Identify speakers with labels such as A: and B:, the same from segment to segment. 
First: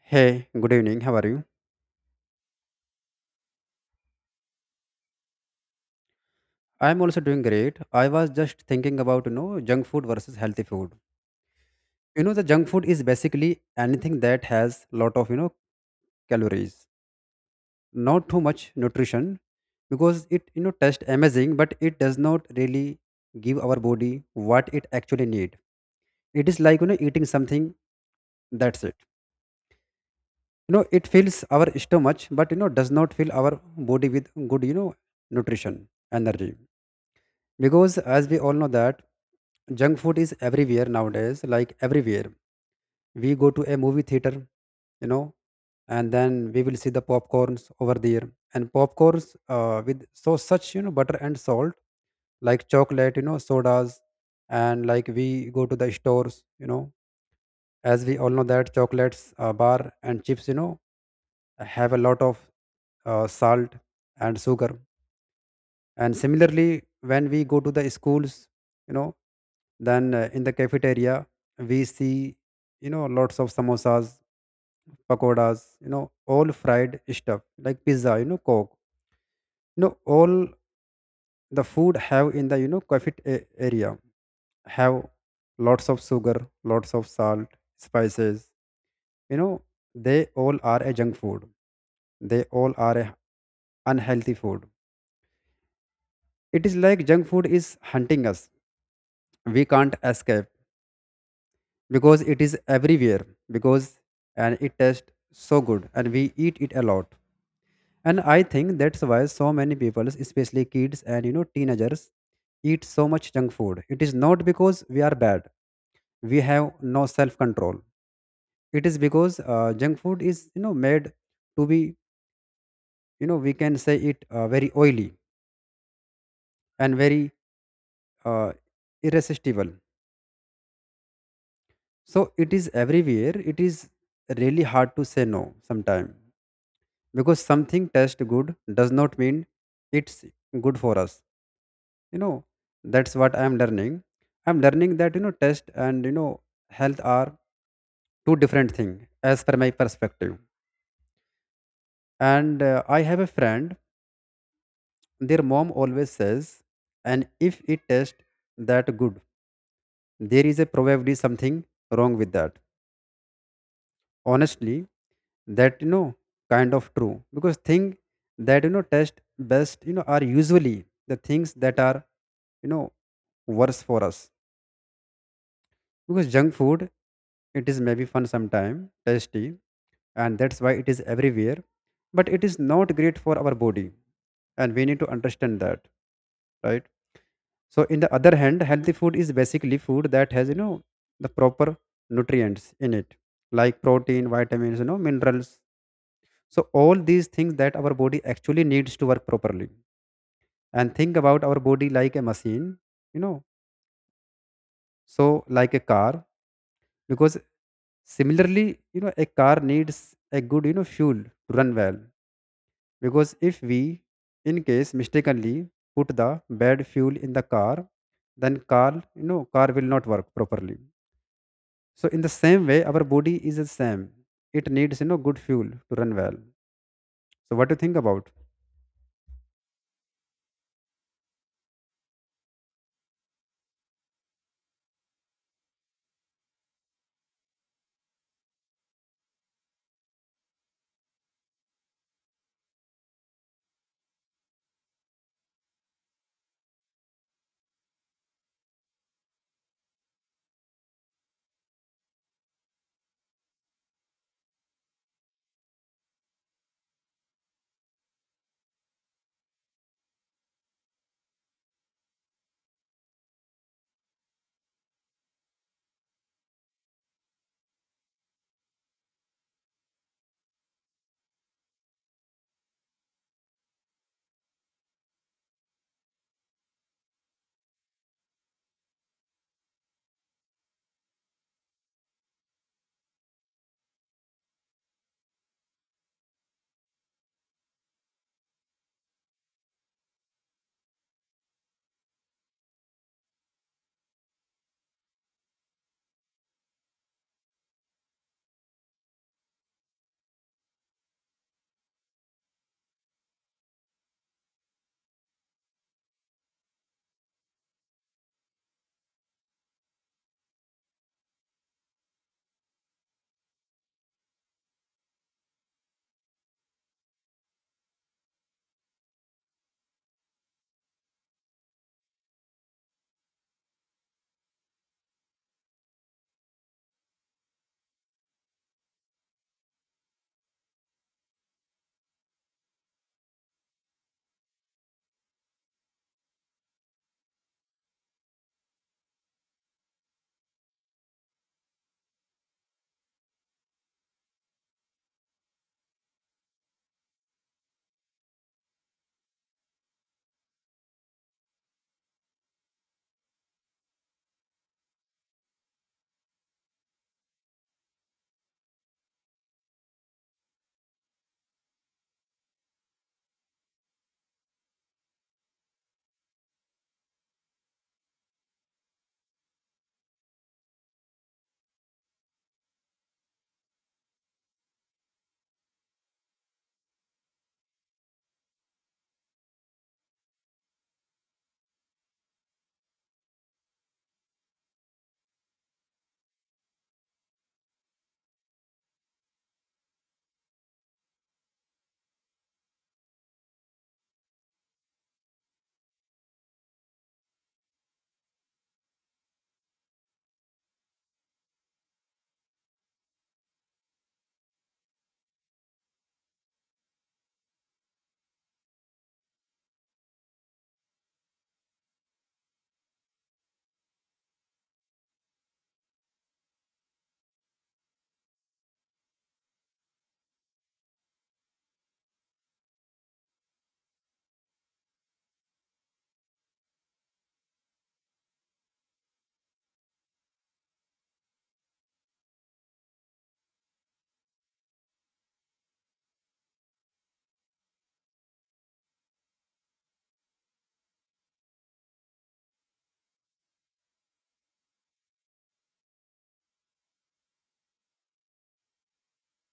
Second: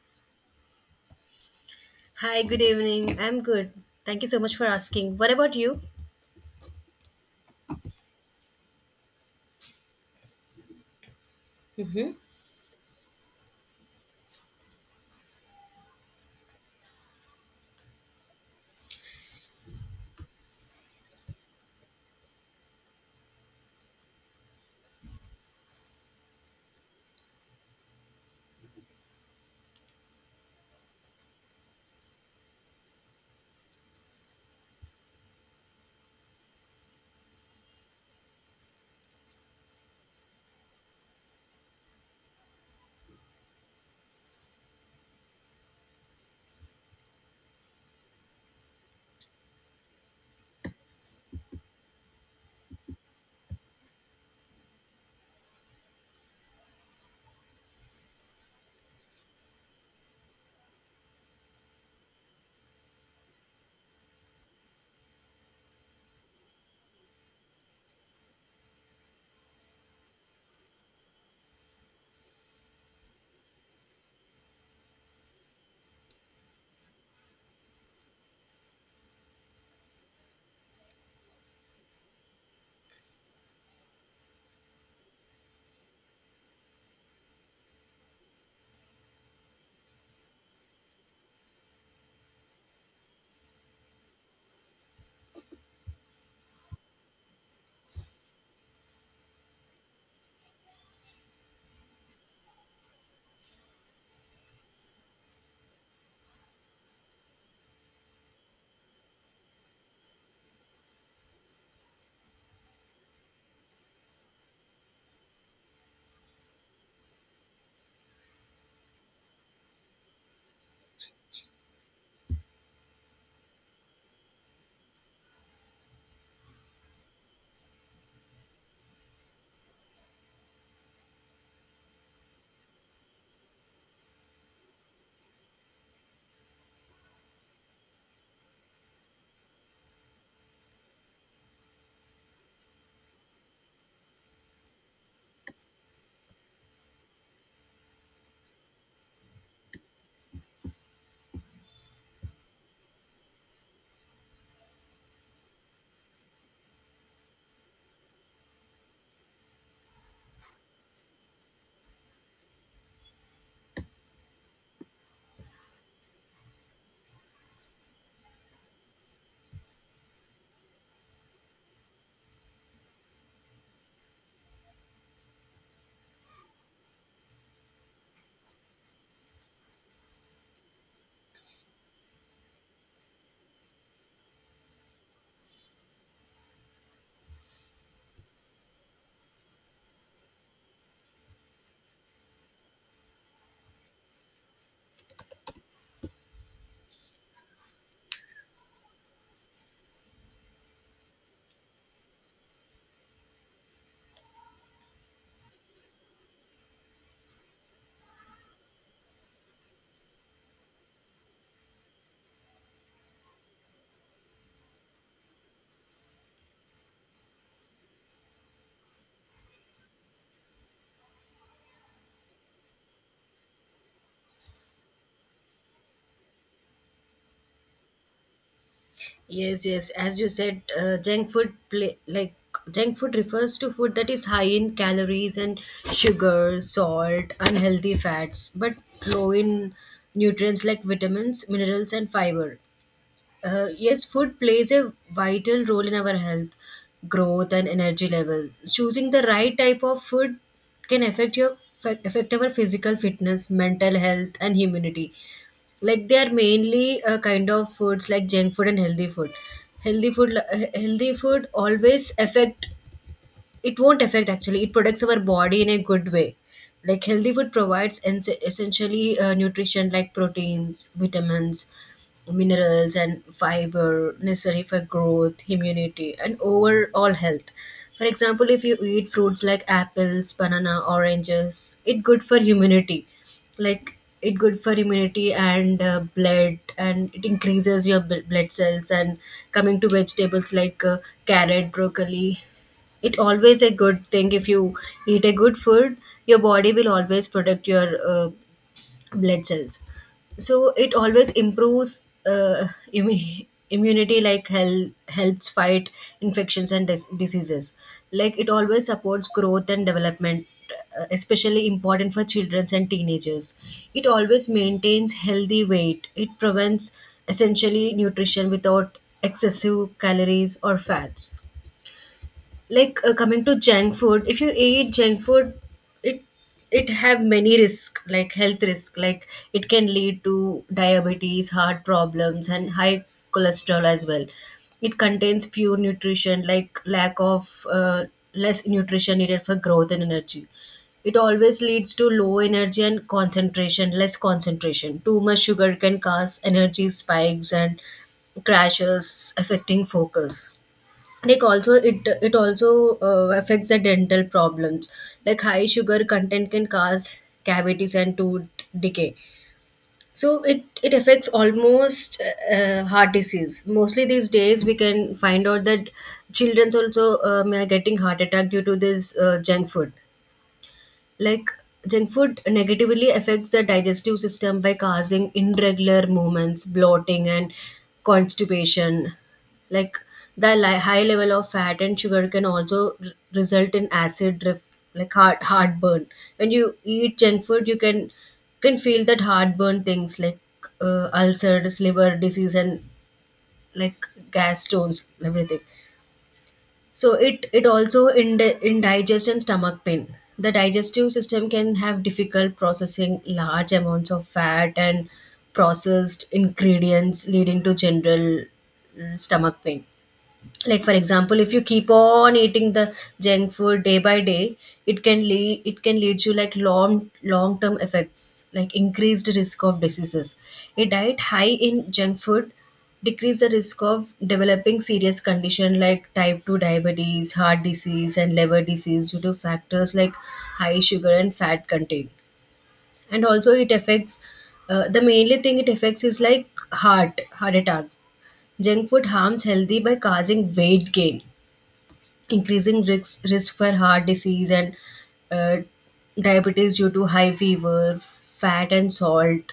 A: Hey, good evening. How are you?
B: Hi, good evening. I'm good. Thank you so much for asking. What about you?
A: I'm also doing great. I was just thinking about, junk food versus healthy food.
B: Mm-hmm.
A: The junk food is basically anything that has lot of, calories, not too much nutrition because it tastes amazing, but it does not really give our body what it actually need. It is like, eating something, that's it. It fills our stomach, but, does not fill our body with good, nutrition, energy, because as we all know that junk food is everywhere nowadays, like everywhere. We go to a movie theater, you know and then we will see the popcorns over there. And popcorns, with so such, butter and salt, like chocolate, sodas. And like we go to the stores, as we all know that chocolates, bar and chips, have a lot of salt and sugar. And similarly, when we go to the schools, you know then in the cafeteria we see, lots of samosas, pakodas, all fried stuff like pizza, coke, all the food have in the, cafet area, have lots of sugar, lots of salt, spices, you know they all are a junk food. They all are a unhealthy food. It is like junk food is hunting us. We can't escape because it is everywhere. Because and it tastes so good and we eat it a lot. And I think that's why so many people, especially kids and, teenagers, eat so much junk food. It is not because we are bad, we have no self control. It is because junk food is, made to be, we can say it, very oily and very, uh, irresistible. So it is everywhere, it is really hard to say no sometimes. Because something tastes good does not mean it's good for us, you know that's what I am learning. I'm learning that, taste and, health are two different things, as per my perspective. And I have a friend, their mom always says, and if it tastes that good, there is a probably something wrong with that, honestly. That, kind of true, because thing that, taste best, are usually the things that are, you know worse for us. Because junk food, it is maybe fun sometime tasty, and that's why it is everywhere, but it is not great for our body, and we need to understand that, right? So in the other hand, healthy food is basically food that has, the proper nutrients in it, like protein, vitamins, minerals. So all these things that our body actually needs to work properly. And think about our body like a machine, you know so like a car. Because similarly, a car needs a good, fuel to run well. Because if we, in case mistakenly, put the bad fuel in the car, then car will not work properly. So in the same way, our body is the same. It needs, good fuel to run well. So what do you think about?
B: Yes, yes. As you said, junk food play, like junk food refers to food that is high in calories and sugar, salt, unhealthy fats, but low in nutrients like vitamins, minerals, and fiber. Yes, food plays a vital role in our health, growth, and energy levels. Choosing the right type of food can affect our physical fitness, mental health, and immunity. Like they are mainly a kind of foods like junk food and healthy food. Healthy food always affect it won't affect actually it protects our body in a good way, like healthy food provides essentially nutrition like proteins, vitamins, minerals, and fiber necessary for growth, immunity, and overall health. For example, if you eat fruits like apples, banana, oranges, it good for immunity. Like it good for immunity and blood, and it increases your blood cells. And coming to vegetables like carrot, broccoli, it always a good thing. If you eat a good food, your body will always protect your uh, blood cells. So it always improves immunity, like helps fight infections and diseases. Like it always supports growth and development, especially important for children and teenagers. It always maintains healthy weight. It prevents essentially nutrition without excessive calories or fats. Coming to junk food, if you eat junk food, it it have many risk, like health risk. Like it can lead to diabetes, heart problems, and high cholesterol as well. It contains pure nutrition, like lack of less nutrition needed for growth and energy. It always leads to low energy and concentration, less concentration. Too much sugar can cause energy spikes and crashes, affecting focus. Like also it also affects the dental problems. Like high sugar content can cause cavities and tooth decay. So it affects almost heart disease. Mostly these days we can find out that children's also are getting heart attack due to this junk food. Like junk food negatively affects the digestive system by causing irregular movements, bloating, and constipation. Like high level of fat and sugar can also result in like heartburn. When you eat junk food, you can feel that heartburn things, like ulcers, liver disease, and like gas stones, everything. So it also in indigest and stomach pain. The digestive system can have difficult processing large amounts of fat and processed ingredients, leading to general stomach pain. Like for example, if you keep on eating the junk food day by day, it can lead you like long long term effects, like increased risk of diseases. A diet high in junk food decrease the risk of developing serious condition like type 2 diabetes, heart disease, and liver disease due to factors like high sugar and fat content. And also it affects the mainly thing it affects is like heart attacks. Junk food harms healthy by causing weight gain, increasing risk for heart disease and uh, diabetes due to high fever, fat, and salt.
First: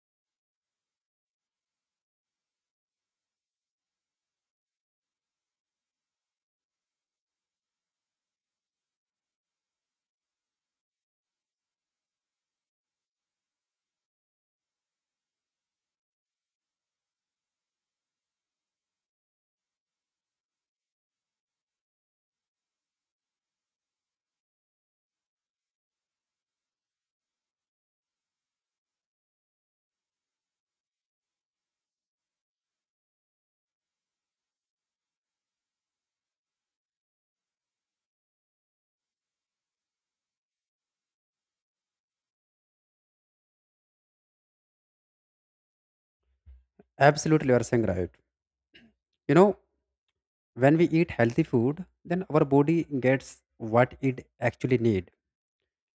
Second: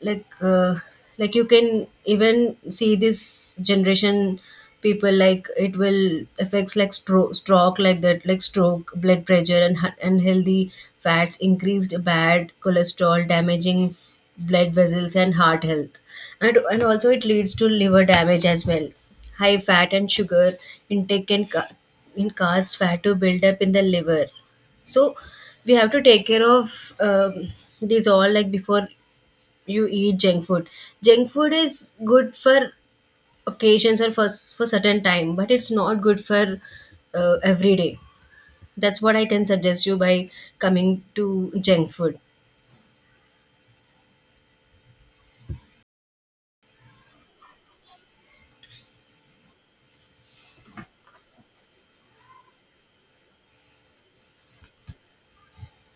B: like uh, like you can even see this generation people, like it will affects like stroke stroke like that like stroke, blood pressure, and unhealthy fats increased bad cholesterol, damaging blood vessels and heart health. And also it leads to liver damage as well. High fat and sugar intake can cause fat to build up in the liver. So we have to take care of these all. Like before you eat junk food, junk food is good for occasions or for certain time, but it's not good for every day. That's what I can suggest you by coming to junk food.
A: Absolutely, you are saying right. You know, when we eat healthy food, then our body gets what it actually need.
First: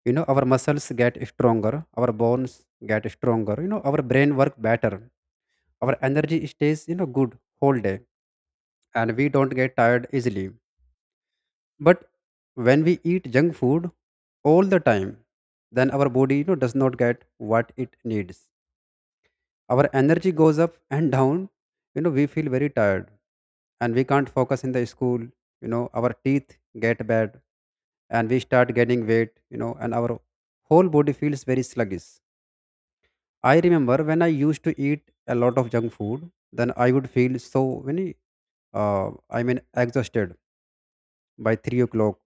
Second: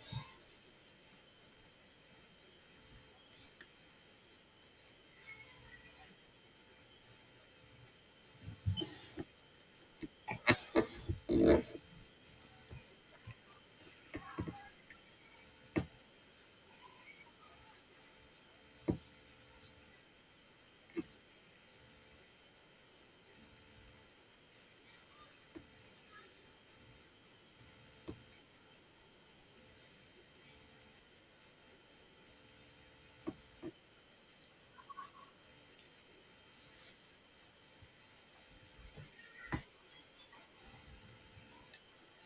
A: Our muscles get stronger, our bones get stronger, our brain work better, our energy stays, good whole day, and we don't get tired easily. But when we eat junk food all the time, then our body, does not get what it needs. Our energy goes up and down, we feel very tired, and we can't focus in the school, our teeth get bad, and we start gaining weight, and our whole body feels very sluggish. I remember when I used to eat a lot of junk food, then I would feel so many, I mean, exhausted by 3 o'clock,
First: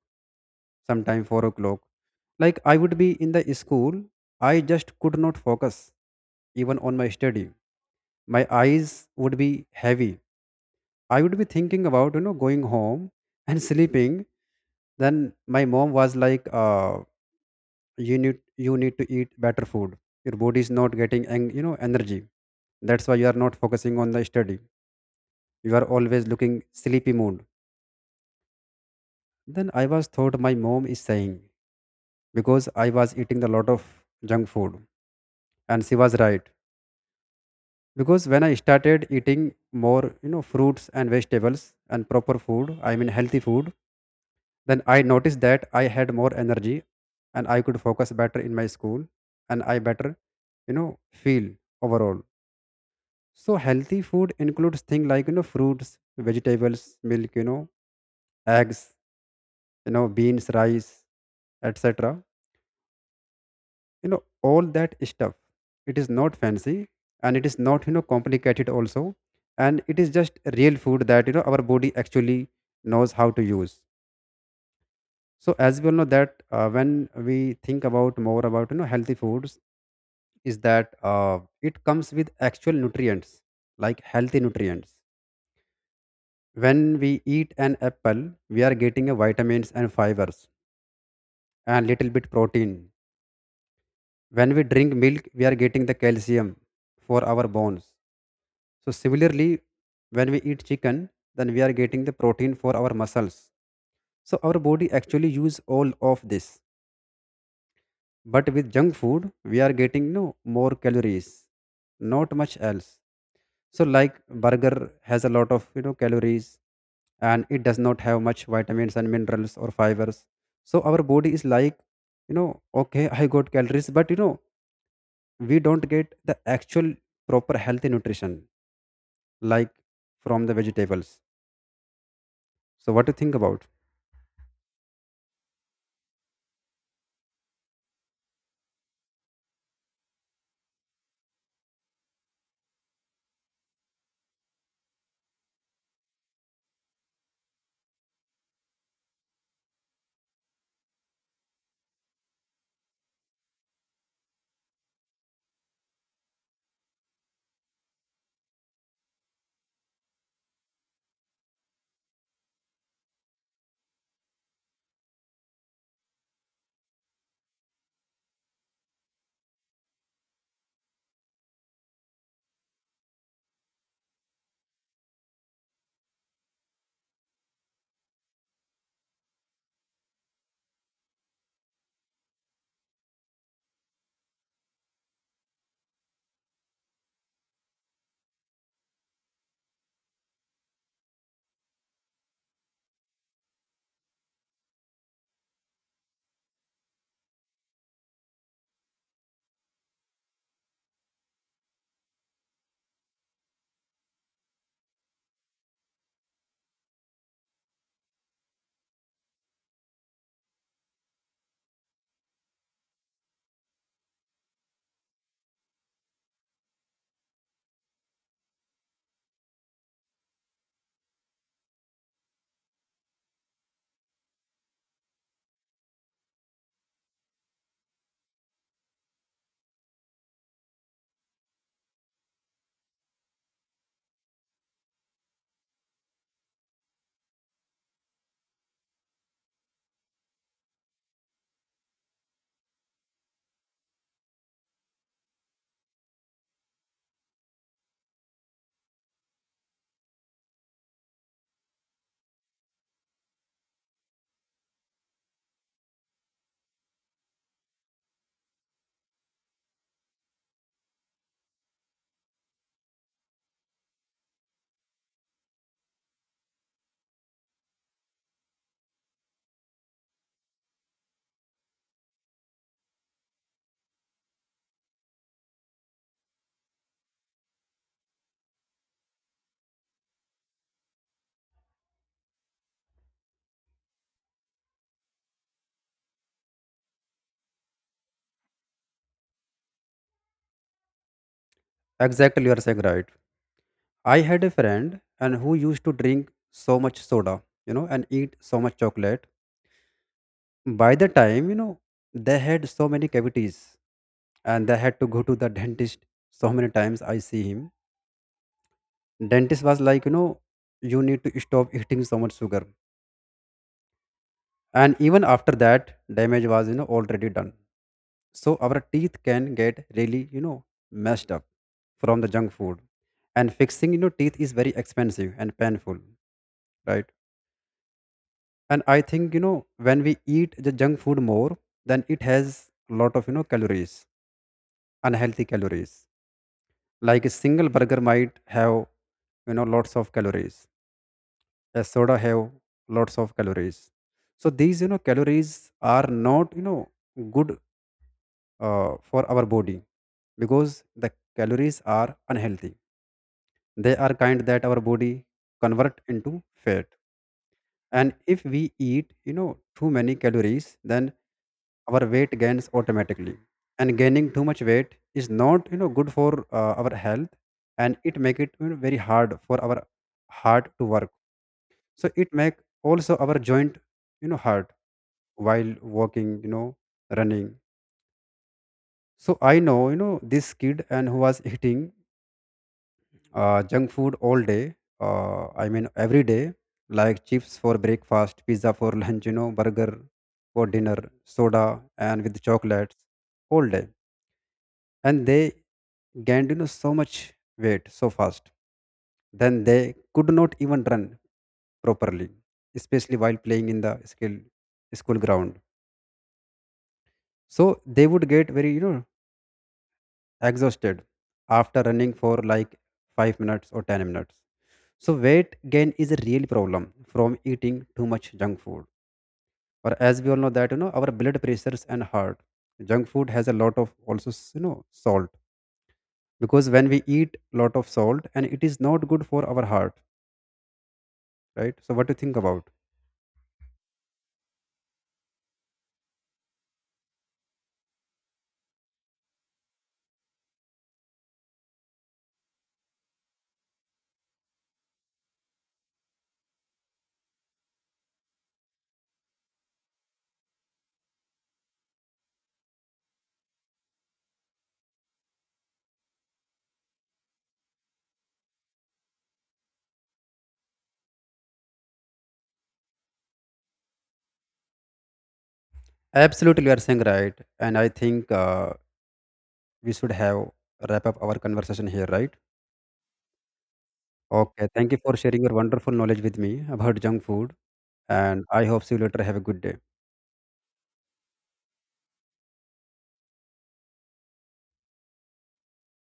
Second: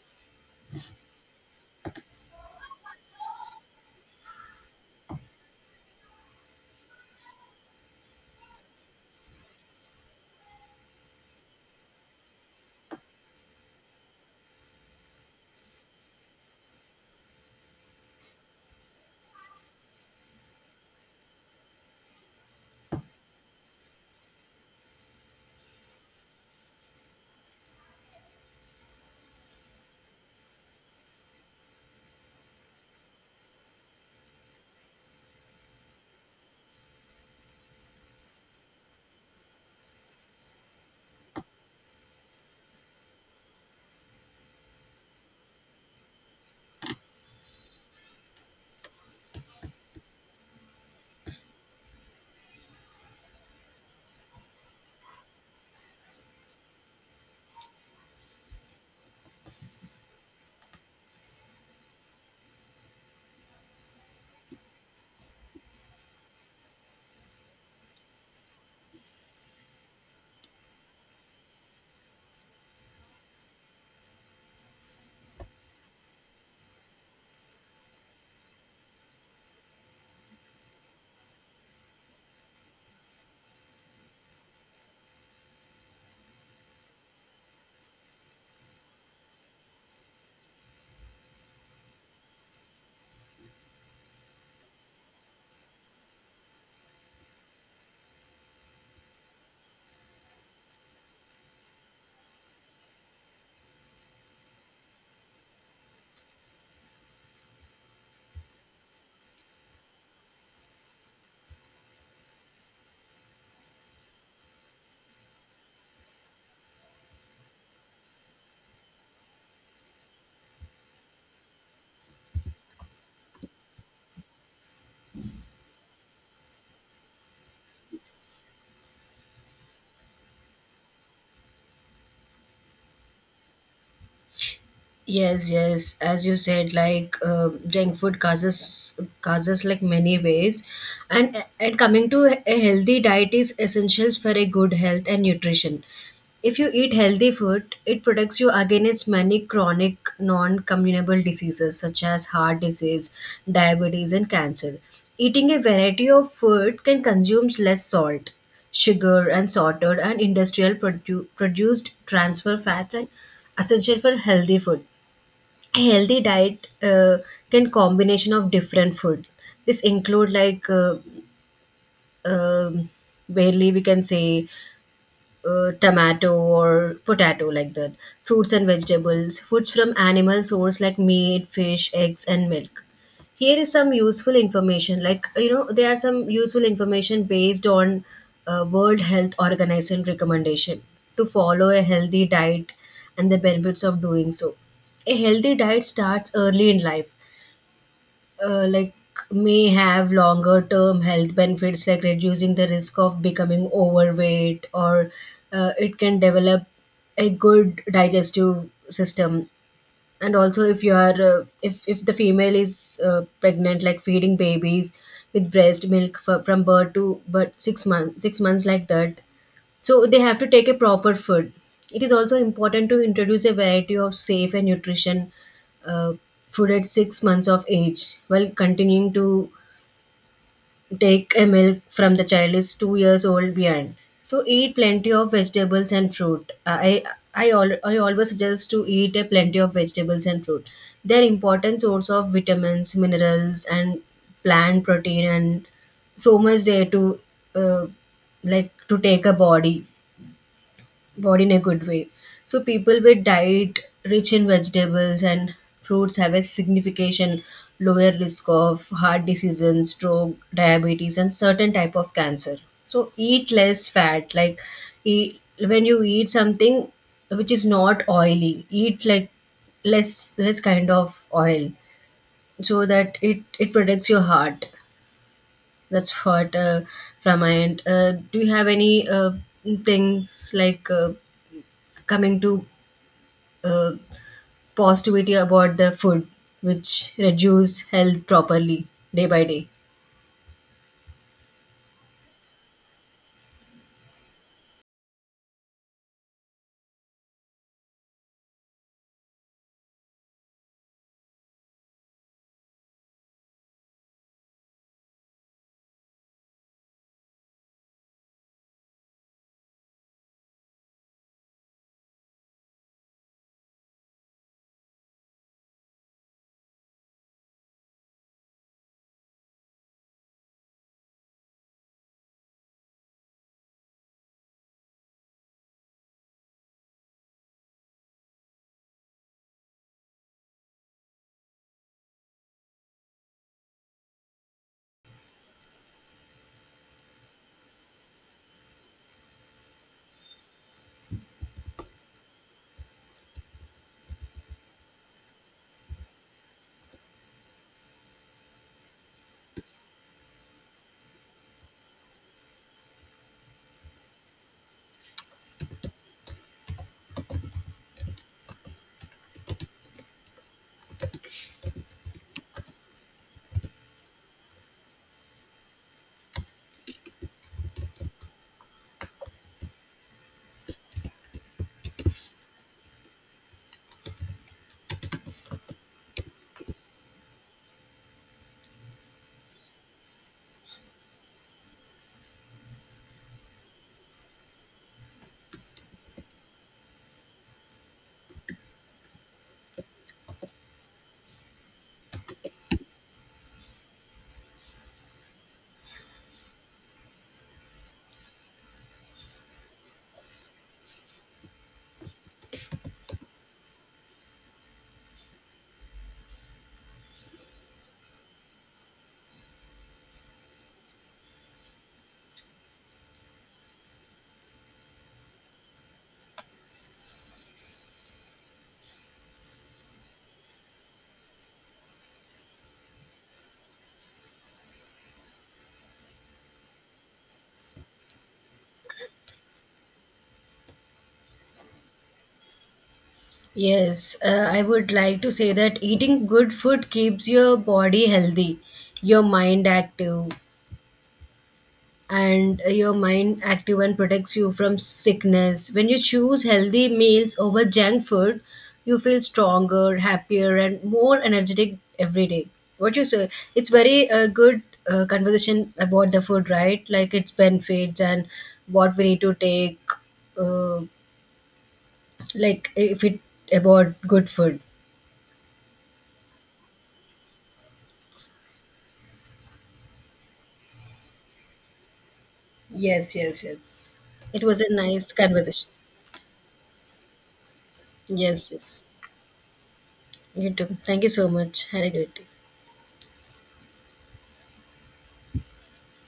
A: sometime 4 o'clock. Like I would be in the school, I just could not focus even on my study. My eyes would be heavy. I would be thinking about, going home and sleeping. Then my mom was like, "You need to eat better food. Your body is not getting energy. That's why you are not focusing on the study." You are always looking sleepy mood. Then I was thought my mom is saying because I was eating a lot of junk food. And she was right. Because when I started eating more, fruits and vegetables and proper food, I mean healthy food, then I noticed that I had more energy and I could focus better in my school, and I better, feel overall. So healthy food includes things like, fruits, vegetables, milk, eggs, beans, rice, etc. you know all that stuff. It is not fancy, and it is not, complicated also. And it is just real food that, our body actually knows how to use. So as we all know that, when we think about more about, healthy foods, is that it comes with actual nutrients, like healthy nutrients. When we eat an apple, we are getting a vitamins and fibers and little bit protein. When we drink milk, we are getting the calcium for our bones. So similarly, when we eat chicken, then we are getting the protein for our muscles. So our body actually use all of this. But with junk food, we are getting no more calories, not much else. So like burger has a lot of, calories, and it does not have much vitamins and minerals or fibers. So our body is like, okay, I got calories, but, we don't get the actual proper healthy nutrition, like from the vegetables. So what do you think about?
B: Yes, yes. As you said, like junk food causes like many ways, and coming to a healthy diet is essentials for a good health and nutrition. If you eat healthy food, it protects you against many chronic non-communicable diseases such as heart disease, diabetes, and cancer. Eating a variety of food can consume less salt, sugar, and salted and industrial produced transfer fats and essential for healthy food. A healthy diet can combination of different food. This include like um barely we can say tomato or potato, like that, fruits and vegetables, foods from animal source like meat, fish, eggs, and milk. Here is some useful information, like you know, there are some useful information based on World Health Organization recommendation to follow a healthy diet and the benefits of doing so. A healthy diet starts early in life, like may have longer term health benefits, like reducing the risk of becoming overweight or it can develop a good digestive system. And also if you are if the female is pregnant, like feeding babies with breast milk for, from birth to but 6 months 6 months like that, so they have to take a proper food. It is also important to introduce a variety of safe and nutrition uh, food at 6 months of age, while continuing to take a milk from the child is 2 years old beyond. So eat plenty of vegetables and fruit. I always suggest to eat a plenty of vegetables and fruit. They are important source of vitamins, minerals, and plant protein, and so much there to uh, like to take a body in a good way. So people with diet rich in vegetables and fruits have a significant lower risk of heart diseases, stroke, diabetes, and certain type of cancer. So eat less fat. Like eat, when you eat something which is not oily, eat like less less kind of oil, so that it protects your heart. That's what from my end. Do you have any things like coming to uh, positivity about the food which reduce health properly day by day?
A: Exactly, you are saying right. I had a friend and who used to drink so much soda, and eat so much chocolate. By the time, they had so many cavities and they had to go to the dentist so many times I see him. Dentist was like, you need to stop eating so much sugar. And even after that, damage was, already done. So our teeth can get really, messed up from the junk food. And fixing, teeth is very expensive and painful, right? And I think, when we eat the junk food more, then it has a lot of, calories, unhealthy calories. Like a single burger might have, lots of calories, a soda have lots of calories. So these, calories are not, good for our body, because the calories are unhealthy. They are kind that our body convert into fat. And if we eat, too many calories, then our weight gains automatically. And gaining too much weight is not, good for our health, and it make it, very hard for our heart to work. So it make also our joint, hurt while walking, running. So I know, this kid and who was eating junk food all day, I mean every day. Like chips for breakfast, pizza for lunch, burger for dinner, soda, and with chocolates all day. And they gained, so much weight so fast. Then they could not even run properly, especially while playing in the skill school ground. So they would get very, exhausted after running for like 5 minutes or 10 minutes. So weight gain is a real problem from eating too much junk food. Or as we all know that, our blood pressures and heart, junk food has a lot of also salt. Because when we eat lot of salt, and it is not good for our heart, right? So what do you think about?
B: Yes, I would like to say that eating good food keeps your body healthy, your mind active, and protects you from sickness. When you choose healthy meals over junk food, you feel stronger, happier, and more energetic every day. What you say? It's very good conversation about the food, right? Like its benefits and what we need to take. Uh, like if it about good food.
A: Absolutely, you are saying right, and I think we should have wrap up our conversation here, right?
B: Yes, yes, yes. It was
A: Okay,
B: a
A: thank you
B: nice
A: for sharing your
B: conversation.
A: wonderful knowledge with me about junk food, and
B: Yes,
A: I
B: yes.
A: hope see you later. Have a good day.
B: You too. Thank you so much. Had a great day.